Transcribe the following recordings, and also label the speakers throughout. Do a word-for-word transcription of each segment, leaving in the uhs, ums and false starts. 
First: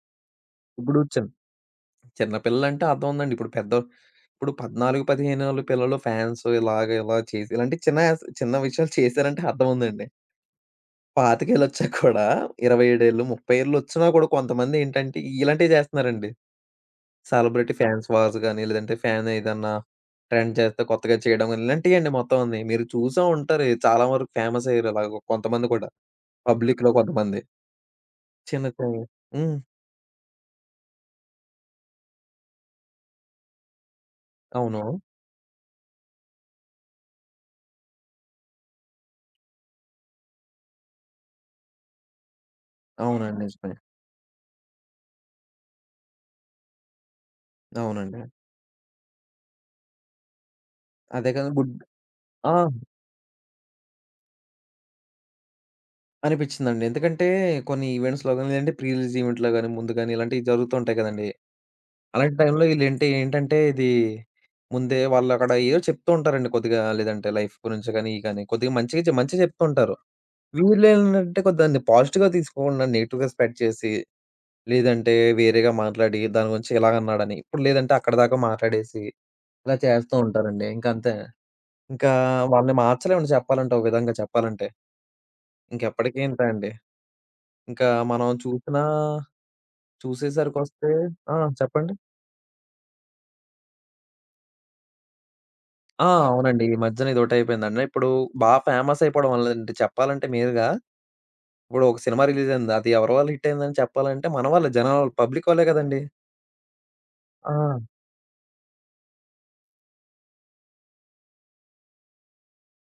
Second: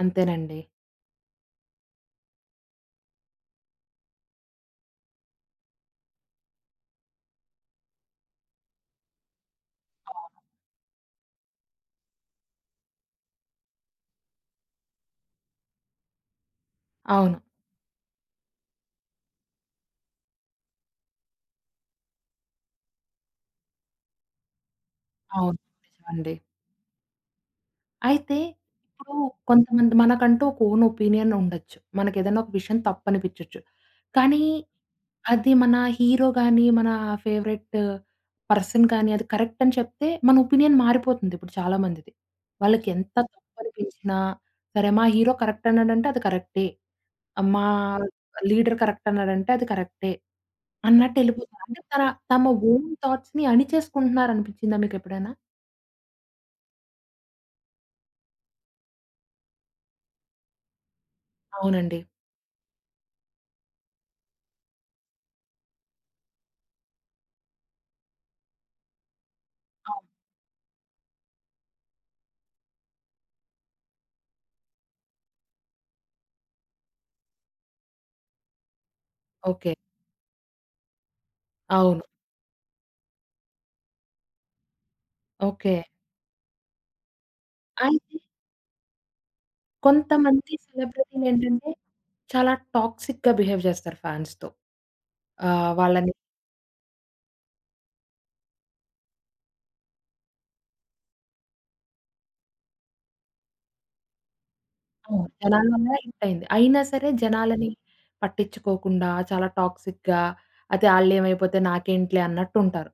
Speaker 1: అంతేనండి.
Speaker 2: ఇప్పుడు చిన్ చిన్న పిల్లలంటే అర్థవుందండి. ఇప్పుడు పెద్ద ఇప్పుడు పద్నాలుగు పదిహేనేళ్ళ పిల్లలు ఫ్యాన్స్ ఇలాగ ఇలా చేసి ఇలాంటి చిన్న యాస్ చిన్న విషయాలు చేశారంటే అర్థవుందండి.
Speaker 1: అవును.
Speaker 2: పాతికేళ్ళొచ్చాక కూడా ఇరవై ఏడు ఏళ్ళు ముప్పై ఏళ్ళు వచ్చినా కూడా కొంతమందేంటంటే, ఇలాంటియే చేస్తున్నారండి.
Speaker 1: అవును.
Speaker 2: సెలబ్రిటీ ఫాన్స్ వార్స్ గాని, లేదంటే ఫ్యాన్ ఏదన్నా ట్రెండ్ చేస్తే కొత్తగా చేయడం గాని ఇలాంటియే అండి మొత్తం అన్నీ. మీరు చూసే ఉంటారు చాలా వరకు ఫేమసయ్యారు ఇలాగొ
Speaker 1: అవును.
Speaker 2: కొంతమంది కూడా.
Speaker 1: నిజమండి.
Speaker 2: పబ్లిక్‌లో కొంతమంది.
Speaker 1: అయితే,
Speaker 2: చిన్న కే
Speaker 1: ఇప్పుడు
Speaker 2: హ్మ్.
Speaker 1: కొంతమంది మనకంటూ ఒక ఓన్ ఒపీనియన్ ఉండొచ్చు. మనకేదైనా ఒక విషయం తప్పనిపిచ్చోచ్చు. కానీ
Speaker 2: అవును.
Speaker 1: అది మన హీరో గాని, మన ఫేవరెట్టు పర్సన్ కాని, అది కరెక్ట్ అని చెప్తే, మన ఒపీనియన్ మారిపోతుందిప్పుడు చాలా మందిది. వాళ్ళకెంత
Speaker 2: అవునండి. నిజమే.
Speaker 1: తప్పనిపించినా, సరే మా హీరో కరెక్ట్ అన్నాడంటే అది కరెక్టే. మా
Speaker 2: అవునండి.
Speaker 1: లీడర్ కరెక్ట్ అన్నాడంటే అది కరెక్టే.
Speaker 2: అదే కదా!
Speaker 1: అన్నట్టెళ్ళిపోతారు.
Speaker 2: గుడ్
Speaker 1: అంటే తన తమ
Speaker 2: ఆ!
Speaker 1: ఓన్ థాట్స్‌ని అణిచేసుకుంటున్నారనిపిచ్చిందా మీకెప్పుడైనా?
Speaker 2: అనిపిచ్చిందండి. ఎందుకంటే కొన్ని ఈవెంట్స్‌లో గాని, లేదంటే ప్రీ రిలీజ్ ఈవెంట్‌లో గాని, ముందు గాని ఇలాంటియి జరుగుతూ ఉంటాయి కదండీ.
Speaker 1: అవునండి.
Speaker 2: అలాంటి టైంలో ఈళ్ళు ఏంటి ఏంటంటే, ఇది ముందే వాళ్ళక్కడ ఏదో చెప్తూ ఉంటారండి కొద్దిగా లేదంటే లైఫ్ గురించి గానీ, ఇయి గానీ కొద్దిగా మంచిగా చె మంచిగా చెప్తూ ఉంటారు.
Speaker 1: అవును.
Speaker 2: వీళ్ళేంటంటే కొద్దిగ దాన్ని పాజిటివ్‌గా తీసుకోకుండా, నెగెటివ్‌గా స్పెడ్ చేసి, లేదంటే వేరేగా మాట్లాడి దాని గురించి ఇలాగన్నాడని ఇప్పుడు లేదంటే అక్కడిదాకా మాట్లాడేసి
Speaker 1: ఓకే.
Speaker 2: ఇలా చేస్తూ ఉంటారండి. ఇంకంతే
Speaker 1: అవును.
Speaker 2: ఇంకా వాళ్ళని మార్చలేమండి చెప్పాలంటే. ఒక విధంగా చెప్పాలంటే.
Speaker 1: ఓకే.
Speaker 2: ఇంకెప్పటికీ ఇంతే అండి. ఇంకా
Speaker 1: అయితే
Speaker 2: మనం చూపీనా
Speaker 1: కొంతమంది
Speaker 2: చూసేసరికొస్తే ఆ!
Speaker 1: సెలబ్రిటీలేంటంటే,
Speaker 2: చెప్పండి.
Speaker 1: చాలా టాక్సిక్‌గా బిహేవ్ చేస్తారు ఫాన్స్‌తో. ఆహ్,
Speaker 2: ఆ!
Speaker 1: వాళ్ళని
Speaker 2: అవునండి. ఈ మధ్యన ఇదొకటైపోయిందండి. ఇప్పుడు బాగా ఫేమస్ అయిపోవడం వల్ల, లేదంటే చెప్పాలంటే మీరుగా ఇప్పుడు ఒక సినిమా రిలీజ్ అయింది, అది ఎవరి వల్ల హిట్ అయింది అని చెప్పాలంటే, మన వల్లే జనాల వల్ల
Speaker 1: అవును.
Speaker 2: పబ్లిక్ వల్లే
Speaker 1: జనాల వల్ల
Speaker 2: కదండీ!
Speaker 1: హిట్ అయింది. అయినా సరే, జనాలని
Speaker 2: ఆ!
Speaker 1: పట్టిచ్చుకోకుండా చాలా టాక్సిక్‌గా అతే ఆళ్ళేమైపోతే నాకేంటిలే అన్నట్టుంటారు.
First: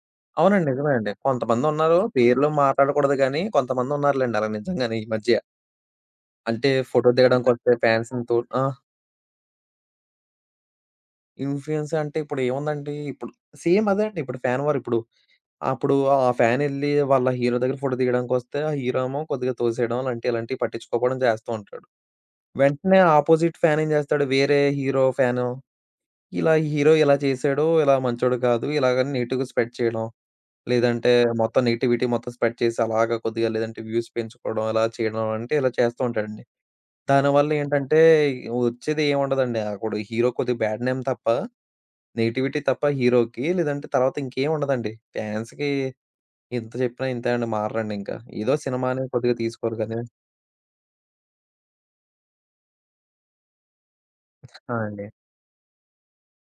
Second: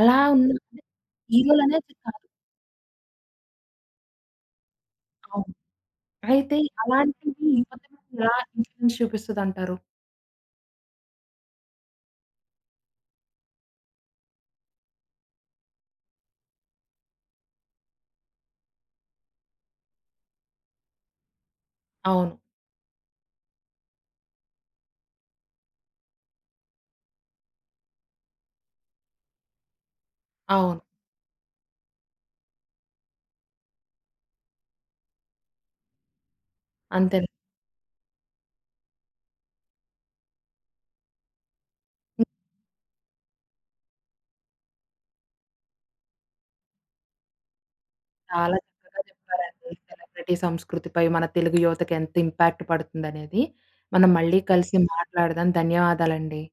Speaker 1: అలా
Speaker 2: అవునండి.
Speaker 1: ఉన్నాదే
Speaker 2: నిజమేనండి.
Speaker 1: హీరోలనేది
Speaker 2: కొంతమందున్నారు
Speaker 1: కాదు
Speaker 2: పేర్లు మాటాడకూడదు గాని, కొంతమందున్నారులెండి అలా నిజంగానే ఈ మధ్య
Speaker 1: అవును. అయితే
Speaker 2: అంటే ఫోటో
Speaker 1: అలాంటివి ఈ
Speaker 2: దిగడానికొస్తే
Speaker 1: మద్యన
Speaker 2: ఫ్యాన్స్‌ని
Speaker 1: ఎలా
Speaker 2: తో ఆ!
Speaker 1: ఇన్‌ఫ్లుయెన్స్ చూపిస్తదంటారు?
Speaker 2: ఇన్‌ఫ్లుయెన్స్ అంటే ఇప్పుడేముందండి. ఇప్పుడు సేమ్ అదే అండి ఇప్పుడు ఫ్యాన్ వార్ ఇప్పుడు. అప్పుడు ఆ ఫ్యానెళ్లి వాళ్ళ హీరో దగ్గర ఫోటో దిగడానికొస్తే, ఆ హీరో ఏమో కొద్దిగా తోసేయడం అలాంటియి, ఇలాంటియి పట్టిచ్చుకోపోవడం చేస్తూ ఉంటాడు.
Speaker 1: అవును.
Speaker 2: వెంటనే అపోజిట్ ఫ్యాన్ ఏం చేస్తాడు? వేరే హీరో ఫ్యాను, ఇలా హీరో ఇలా చేసాడో, ఇలా మంచోడు కాదు ఇలాగని నెగిటివ్‌గా స్ప్రెడ్ చేయడం.
Speaker 1: అవును.
Speaker 2: లేదంటే, మొత్తం నెగటివిటీ మొత్తం స్ప్రెడ్ చేసి, అలాగా కొద్దిగా లేదంటే వ్యూస్ పెంచుకోవడం అలా చేయడం అంటే ఇలా చేస్తూ ఉంటాడండి.
Speaker 1: అంతేనం
Speaker 2: దానివల్లేంటంటే, వచ్చేదేముండదండి అప్పుడు హీరో కొద్దిగా బ్యాడ్ నేమ్ తప్ప,
Speaker 1: హ్మ్.
Speaker 2: నెగిటివిటీ తప్ప హీరోకి లేదంటే తర్వాత ఇంకేముండదండి. ఫ్యాన్స్‌కి ఎంత చెప్పినా ఇంతే మారరండి ఇంకా. ఏదో
Speaker 1: చాలా
Speaker 2: సినిమా
Speaker 1: చక్కగా
Speaker 2: అనేది కొద్దిగా
Speaker 1: చెప్పారండి.
Speaker 2: తీసుకొలి గాని
Speaker 1: సెలబ్రిటీ సంస్కృతిపై మన తెలుగు యువతకి ఎంత ఇంపాక్ట్ పడుతుందనేది. మనం మళ్ళీ
Speaker 2: ఆ!
Speaker 1: కలిసి
Speaker 2: అండి.
Speaker 1: మాట్లాడదాం. ధన్యవాదాలండి.